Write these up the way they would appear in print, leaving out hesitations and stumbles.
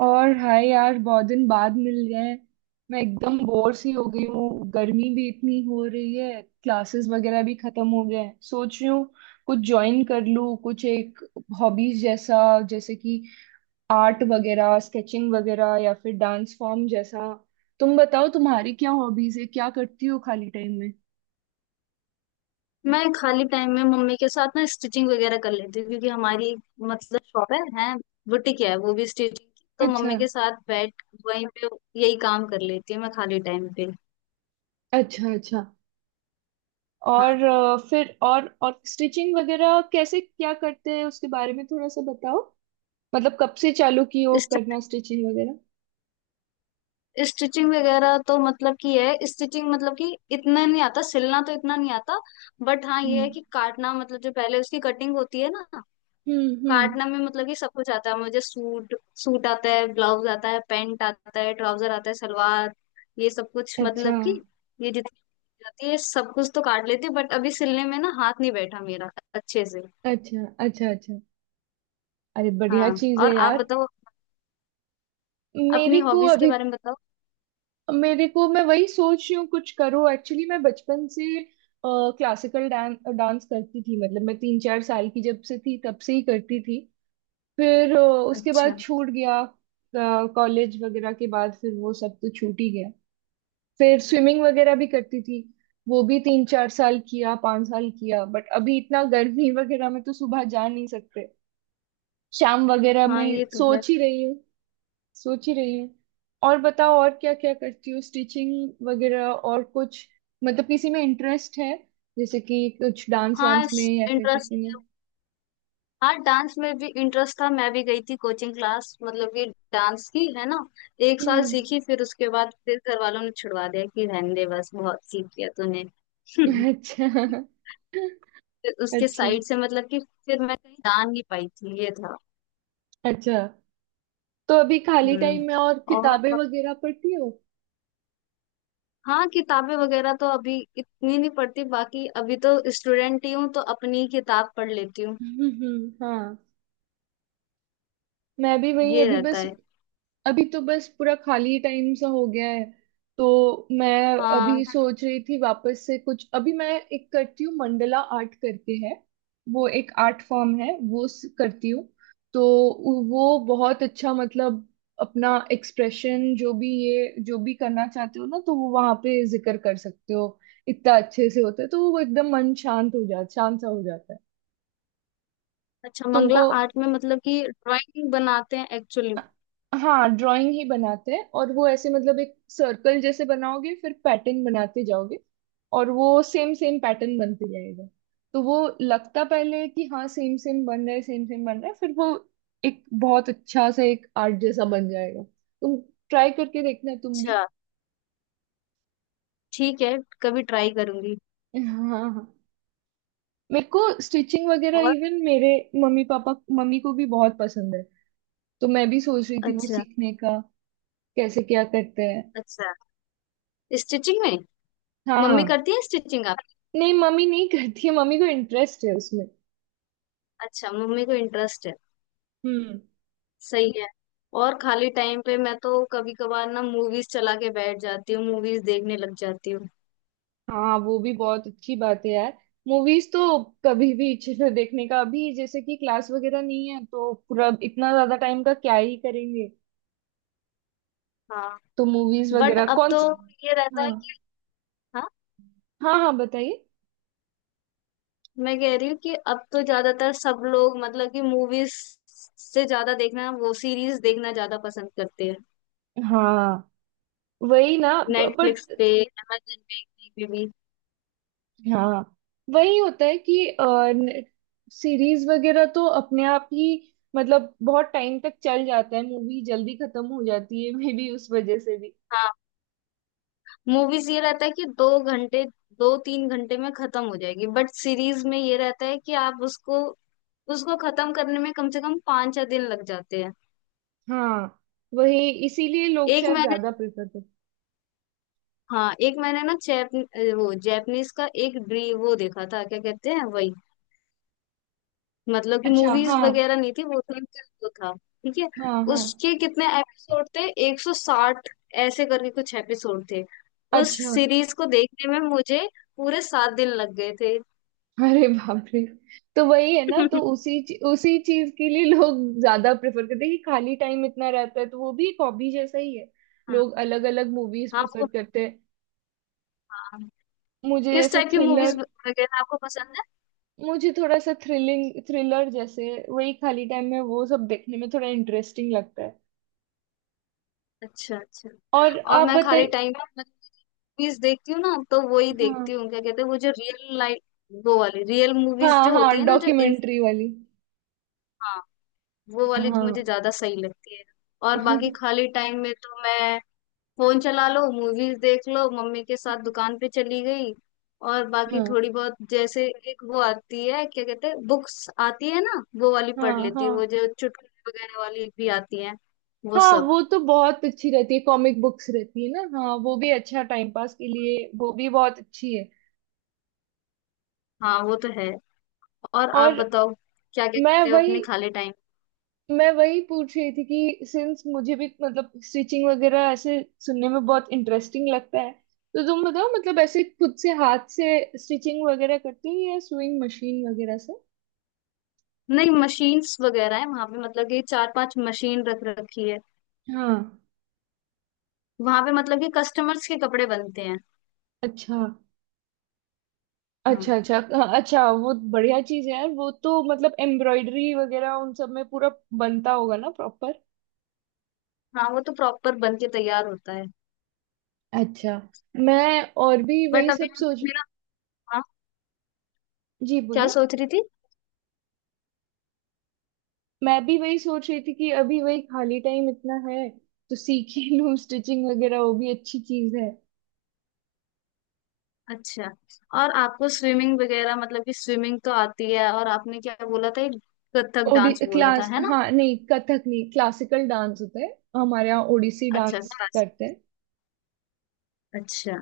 और हाय यार, बहुत दिन बाद मिल रहे हैं। मैं एकदम बोर सी हो गई हूँ, गर्मी भी इतनी हो रही है, क्लासेस वगैरह भी खत्म हो गए हैं। सोच रही हूँ कुछ ज्वाइन कर लूँ, कुछ एक हॉबीज जैसा, जैसे कि आर्ट वगैरह, स्केचिंग वगैरह या फिर डांस फॉर्म जैसा। तुम बताओ, तुम्हारी क्या हॉबीज है, क्या करती हो खाली टाइम में? मैं खाली टाइम में मम्मी के साथ ना स्टिचिंग वगैरह कर लेती हूँ क्योंकि हमारी मतलब शॉप है बुटीक है। वो भी स्टिचिंग की तो अच्छा मम्मी के साथ बैठ वहीं पे यही काम कर लेती हूँ मैं खाली टाइम पे। अच्छा अच्छा। और हाँ, फिर और स्टिचिंग वगैरह कैसे क्या करते हैं, उसके बारे में थोड़ा सा बताओ। मतलब कब से चालू की हो करना स्टिचिंग वगैरह? स्टिचिंग वगैरह तो मतलब कि है, स्टिचिंग मतलब कि इतना नहीं आता, सिलना तो इतना नहीं आता। बट हाँ, ये है हम्म कि काटना, मतलब जो पहले उसकी कटिंग होती है ना, हम्म। काटना में मतलब कि सब कुछ आता है मुझे। सूट, सूट आता है, ब्लाउज आता है, पैंट आता है, ट्राउजर आता है, सलवार, ये सब कुछ अच्छा मतलब कि ये जित जाती है। सब कुछ तो काट लेती बट अभी सिलने में ना हाथ नहीं बैठा मेरा अच्छे से। अच्छा अच्छा अच्छा। अरे हाँ। बढ़िया चीज है और आप यार। बताओ अपनी मेरे को हॉबीज के अभी बारे में बताओ। मेरे को, मैं वही सोच रही हूँ कुछ करो। एक्चुअली मैं बचपन से क्लासिकल डांस डांस करती थी, मतलब मैं तीन चार साल की जब से थी, तब से ही करती थी। फिर उसके अच्छा। बाद छूट गया। कॉलेज वगैरह के बाद फिर वो सब तो छूट ही गया। फिर स्विमिंग वगैरह भी करती थी। वो भी तीन चार साल किया, पांच साल किया, बट अभी इतना गर्मी वगैरह में तो सुबह जा नहीं सकते। शाम वगैरह हाँ ये में तो है। सोच ही रही हूँ। सोच ही रही हूँ। और बताओ, और क्या क्या करती हो? स्टिचिंग वगैरह और कुछ, मतलब किसी में इंटरेस्ट है, जैसे कि कुछ डांस हाँ। वांस में या फिर इंटरेस्ट, किसी में? हाँ, डांस में भी इंटरेस्ट था, मैं भी गई थी कोचिंग क्लास, मतलब कि डांस की, है ना। एक साल हम्म। सीखी, फिर उसके बाद फिर घर वालों ने छुड़वा दिया कि रहने दे बस बहुत सीख लिया तूने। अच्छा। फिर उसके अच्छा साइड से मतलब कि फिर मैं कहीं जान नहीं पाई थी, ये था। अच्छा। तो अभी खाली हम्म। टाइम में और और किताबें वगैरह पढ़ती हो? हाँ, किताबें वगैरह तो अभी इतनी नहीं पढ़ती, बाकी अभी तो स्टूडेंट ही हूँ तो अपनी ही किताब पढ़ लेती हूँ। हाँ। मैं भी वही, ये अभी रहता बस, है। अभी तो बस पूरा खाली टाइम सा हो गया है। तो मैं हाँ। अभी सोच रही थी वापस से कुछ, अभी मैं एक करती हूँ मंडला आर्ट करके है। वो एक आर्ट फॉर्म है, वो करती हूँ। तो वो बहुत अच्छा, मतलब अपना एक्सप्रेशन जो भी, ये जो भी करना चाहते हो ना, तो वो वहां पे जिक्र कर सकते हो। इतना अच्छे से होता है, तो वो एकदम मन शांत हो जाता, शांत सा हो जाता है। अच्छा, मंगला तुमको, आर्ट में मतलब कि ड्राइंग बनाते हैं एक्चुअली। हाँ ड्राइंग ही बनाते हैं, और वो ऐसे मतलब एक सर्कल जैसे बनाओगे, फिर पैटर्न बनाते जाओगे। और वो सेम सेम पैटर्न बनते जाएगा। तो वो लगता पहले है कि हाँ सेम सेम बन रहा है, सेम सेम बन रहा है, फिर वो एक बहुत अच्छा सा एक आर्ट जैसा बन जाएगा। तुम ट्राई करके देखना तुम भी। अच्छा। ठीक है, कभी ट्राई करूंगी। हाँ हाँ। मेरे को स्टिचिंग वगैरह और इवन मेरे मम्मी पापा, मम्मी को भी बहुत पसंद है। तो मैं भी सोच रही थी वो अच्छा सीखने का। कैसे क्या करते हैं? अच्छा। स्टिचिंग में मम्मी हाँ। करती है स्टिचिंग आप? नहीं मम्मी नहीं करती है, मम्मी को इंटरेस्ट है उसमें। अच्छा, मम्मी को इंटरेस्ट है। हम्म। सही है। और खाली टाइम पे मैं तो कभी कभार ना मूवीज चला के बैठ जाती हूँ, मूवीज देखने लग जाती हूँ। हाँ वो भी बहुत अच्छी बात है यार। मूवीज तो कभी भी इच्छा है देखने का। अभी जैसे कि क्लास वगैरह नहीं है, तो पूरा इतना ज्यादा टाइम का क्या ही करेंगे। हाँ, तो मूवीज बट वगैरह अब कौन तो सी? ये रहता हाँ है कि हाँ हाँ, बताइए। मैं कह रही हूँ कि अब तो ज्यादातर सब लोग मतलब कि मूवीज से ज्यादा देखना, वो सीरीज देखना ज्यादा पसंद करते हैं। हाँ वही ना। नेटफ्लिक्स बट पे, amazon पे, कहीं पे भी। हाँ वही होता है कि सीरीज वगैरह तो अपने आप ही मतलब बहुत टाइम तक चल जाता है, मूवी जल्दी खत्म हो जाती है मे बी उस वजह से भी। हाँ, मूवीज ये रहता है कि दो घंटे, दो तीन घंटे में खत्म हो जाएगी, बट सीरीज में ये रहता है कि आप उसको उसको खत्म करने में कम से कम पाँच छह दिन लग जाते हैं। हाँ वही इसीलिए लोग एक शायद मैंने ज्यादा प्रेफर करते। हाँ, एक मैंने ना जैप वो जैपनीज का एक ड्री वो देखा था, क्या कहते हैं वही, मतलब कि अच्छा। हाँ मूवीज वगैरह नहीं थी वो तो, एक वो था ठीक है। हाँ हाँ। उसके कितने एपिसोड थे, 160 ऐसे करके कुछ एपिसोड थे। उस अच्छा। सीरीज को देखने में मुझे पूरे सात दिन लग गए थे। अरे बाप रे। तो वही है ना, तो उसी चीज के लिए लोग ज्यादा प्रेफर करते हैं कि खाली टाइम इतना रहता है, तो वो भी एक हॉबी जैसा ही है। हाँ। लोग अलग अलग मूवीज हाँ प्रेफर वो। करते हैं। हाँ। मुझे किस जैसे टाइप की मूवीज थ्रिलर, वगैरह आपको पसंद है? मुझे थोड़ा सा थ्रिलिंग थ्रिलर जैसे वही खाली टाइम में वो सब देखने में थोड़ा इंटरेस्टिंग लगता है। अच्छा अच्छा। और और आप मैं खाली बताइए? टाइम में मूवीज देखती हूँ ना तो वही हाँ देखती हूँ, क्या कहते हैं वो जो रियल लाइफ, वो वाली रियल मूवीज हाँ। जो हाँ होती है ना, जो इन। डॉक्यूमेंट्री वाली। हाँ, वो वाली तो हाँ। मुझे ज्यादा सही लगती है। और बाकी खाली टाइम में तो मैं फोन चला लो, मूवीज देख लो, मम्मी के साथ दुकान पे चली गई। और बाकी हाँ थोड़ी बहुत जैसे एक वो आती है, क्या कहते हैं, बुक्स आती है ना वो वाली पढ़ हाँ लेती हाँ। है, वो जो चुटकुले वगैरह वाली भी आती है वो हाँ सब। वो तो बहुत अच्छी रहती है, कॉमिक बुक्स रहती है ना। हाँ वो भी अच्छा टाइम पास के लिए, वो भी बहुत अच्छी है। हाँ वो तो है। और आप और बताओ क्या क्या मैं करते हो वही अपने खाली टाइम। मैं वही पूछ रही थी कि सिंस मुझे भी मतलब स्टिचिंग वगैरह ऐसे सुनने में बहुत इंटरेस्टिंग लगता है। तो तुम बताओ मतलब ऐसे खुद से हाथ से स्टिचिंग वगैरह करती हो या सुइंग मशीन वगैरह से? नहीं, मशीन्स वगैरह है वहां पे, मतलब कि चार पांच मशीन रख रखी है हाँ। वहां पे, मतलब कि कस्टमर्स के कपड़े बनते हैं। अच्छा हाँ। अच्छा अच्छा हाँ, अच्छा वो बढ़िया चीज है यार। वो तो मतलब एम्ब्रॉयडरी वगैरह उन सब में पूरा बनता होगा ना प्रॉपर। हाँ वो तो प्रॉपर बन के तैयार होता है। अच्छा। मैं और भी बट वही अभी सब मतलब सोच। मेरा, हाँ, जी क्या बोली? सोच रही थी। मैं भी वही सोच रही थी कि अभी वही खाली टाइम इतना है, तो सीख ही लूँ स्टिचिंग वगैरह, वो भी अच्छी चीज है। अच्छा, और आपको स्विमिंग वगैरह मतलब कि स्विमिंग तो आती है, और आपने क्या बोला था, एक कथक ओडी डांस बोला था क्लास, है ना। हाँ, नहीं कथक नहीं, क्लासिकल डांस होता है। हमारे यहाँ ओडिसी अच्छा, डांस क्लासिक, करते हैं। अच्छा,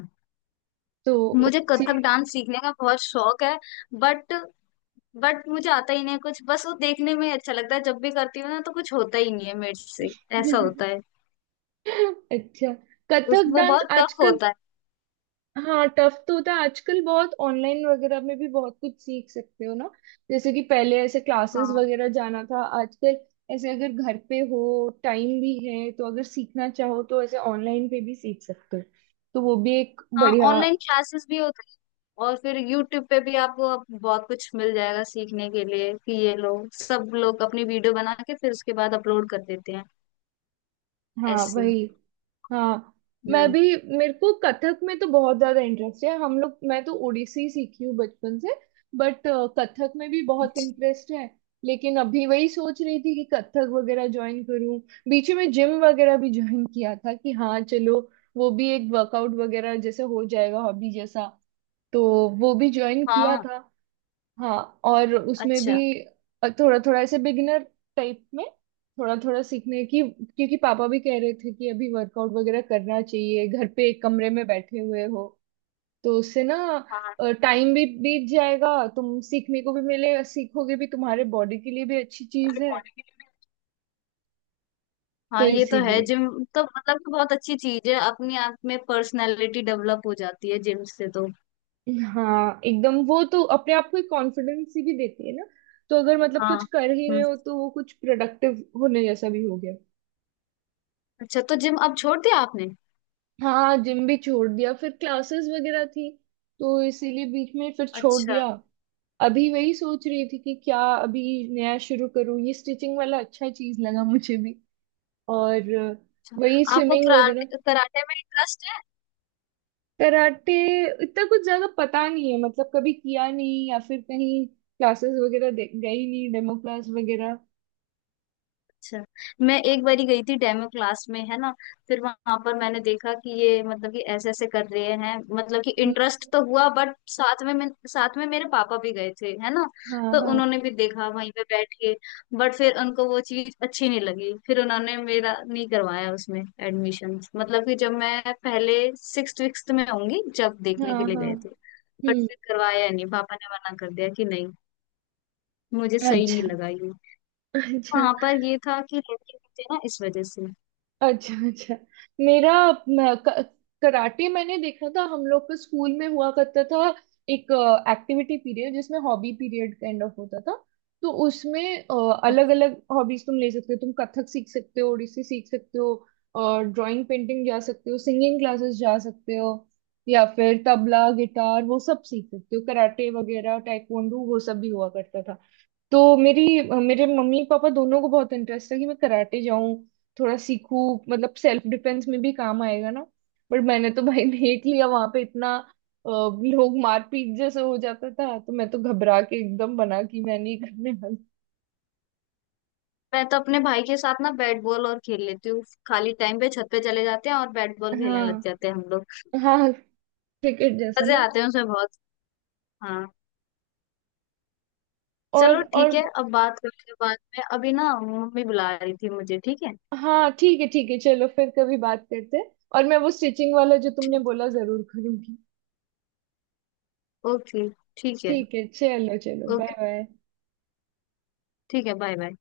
तो मुझे ओडिसी। कथक डांस सीखने का बहुत शौक है। बट बट मुझे आता ही नहीं है कुछ, बस वो देखने में अच्छा लगता है, जब भी करती हूँ ना तो कुछ होता ही नहीं है मेरे से, ऐसा होता है। अच्छा। उस कथक वो डांस बहुत टफ आजकल। होता है। हाँ टफ तो होता है, आजकल बहुत ऑनलाइन वगैरह में भी बहुत कुछ सीख सकते हो ना, जैसे कि पहले ऐसे क्लासेस हाँ, वगैरह जाना था, आजकल ऐसे अगर घर पे हो, टाइम भी है, तो अगर सीखना चाहो तो ऐसे ऑनलाइन पे भी सीख सकते हो। तो वो भी एक हाँ बढ़िया। ऑनलाइन क्लासेस भी होते हैं। और फिर YouTube पे भी आपको अब बहुत कुछ मिल जाएगा सीखने के लिए कि ये लोग सब लोग अपनी वीडियो बना के फिर उसके बाद अपलोड कर देते हैं, हाँ ऐसे। वही। हाँ मैं हम्म। भी, मेरे को कथक में तो बहुत ज्यादा इंटरेस्ट है। हम लोग, मैं तो ओडिसी सीखी हूँ बचपन से, बट कथक में भी बहुत अच्छा। इंटरेस्ट है। लेकिन अभी वही सोच रही थी कि कथक वगैरह ज्वाइन करूँ। बीच में जिम वगैरह भी ज्वाइन किया था कि हाँ चलो, वो भी एक वर्कआउट वगैरह जैसे हो जाएगा, हॉबी जैसा। तो वो भी ज्वाइन किया हाँ। था। हाँ। और उसमें भी अच्छा। थोड़ा थोड़ा ऐसे बिगिनर टाइप में थोड़ा थोड़ा सीखने की, क्योंकि पापा भी कह रहे थे कि अभी वर्कआउट वगैरह करना चाहिए, घर पे एक कमरे में बैठे हुए हो, तो उससे ना हाँ, टाइम भी बीत जाएगा, तुम सीखने को भी मिलेगा, सीखोगे भी, तुम्हारे बॉडी के लिए भी अच्छी चीज है। रिकॉर्डिंग के लिए भी। तो हाँ ये तो है, इसीलिए। जिम तो मतलब कि बहुत अच्छी चीज है, अपने आप में पर्सनालिटी डेवलप हो जाती है जिम से तो। हाँ एकदम, वो तो अपने आप को एक कॉन्फिडेंस ही भी देती है ना। तो अगर मतलब हाँ। कुछ कर ही रहे हम्म। हो, तो वो कुछ प्रोडक्टिव होने जैसा भी हो गया। अच्छा तो जिम अब छोड़ दिया आपने। हाँ जिम भी छोड़ दिया, फिर क्लासेस वगैरह थी तो इसीलिए बीच में फिर छोड़ अच्छा दिया। अभी वही सोच रही थी कि क्या अभी नया शुरू करूँ, ये स्टिचिंग वाला अच्छा चीज लगा मुझे भी। और वही अच्छा। आपको स्विमिंग वगैरह। कराटे, कराटे में इंटरेस्ट है? कराटे, इतना कुछ ज्यादा पता नहीं है, मतलब कभी किया नहीं या फिर कहीं क्लासेस वगैरह गई नहीं, डेमो क्लास वगैरह। अच्छा, मैं एक बारी गई थी डेमो क्लास में, है ना। फिर वहां पर मैंने देखा कि ये मतलब कि ऐसे ऐसे कर रहे हैं, मतलब कि हम्म, इंटरेस्ट तो हुआ, बट साथ में मेरे पापा भी गए थे है ना, हाँ तो उन्होंने हाँ। भी देखा वहीं पे बैठ के, बट फिर उनको वो चीज अच्छी नहीं लगी, फिर उन्होंने मेरा नहीं करवाया उसमें एडमिशन, मतलब कि जब मैं पहले सिक्स विक्स में होंगी जब देखने हाँ के लिए हाँ। गए थे, बट हम्म। फिर करवाया नहीं पापा ने, मना कर दिया कि नहीं मुझे सही नहीं अच्छा। लगा। अच्छा वहां पर ये था कि लड़के नहीं थे ना, इस वजह से। अच्छा अच्छा। मेरा म, क- कराटे मैंने देखा था, हम लोग का स्कूल में हुआ करता था एक एक्टिविटी पीरियड, जिसमें हॉबी पीरियड काइंड ऑफ होता था। तो उसमें अलग अलग हॉबीज तुम ले सकते हो, तुम कथक सीख सकते हो, ओडिसी सीख सकते हो, और ड्राइंग पेंटिंग जा सकते हो, सिंगिंग क्लासेस जा सकते हो, या फिर तबला गिटार वो सब सीख सकते हो, कराटे वगैरह टाइकोंडू वो सब भी हुआ करता था। तो मेरी मेरे मम्मी पापा दोनों को बहुत इंटरेस्ट था कि मैं कराटे जाऊं, थोड़ा सीखूं, मतलब सेल्फ डिफेंस में भी काम आएगा ना। बट मैंने तो भाई देख लिया, वहां पे इतना लोग मारपीट जैसे हो जाता था, तो मैं तो घबरा के एकदम बना कि मैं नहीं करने वाली। मैं तो अपने भाई के साथ ना बैट बॉल और खेल लेती हूँ। खाली टाइम पे छत पे चले जाते हैं और बैट बॉल खेलने लग हाँ जाते हैं हम लोग। हाँ। क्रिकेट जैसा मजे ना। आते हैं उसमें बहुत। हाँ। और चलो और ठीक है, अब बात करते हैं बाद में, अभी ना मम्मी बुला रही थी मुझे, ठीक है। हाँ ठीक है ठीक है, चलो फिर कभी बात करते हैं, और मैं वो स्टिचिंग वाला जो तुमने ठीक। बोला जरूर करूंगी। ओके। ठीक है। ठीक है, चलो चलो, ओके। Bye bye. ठीक है, बाय बाय।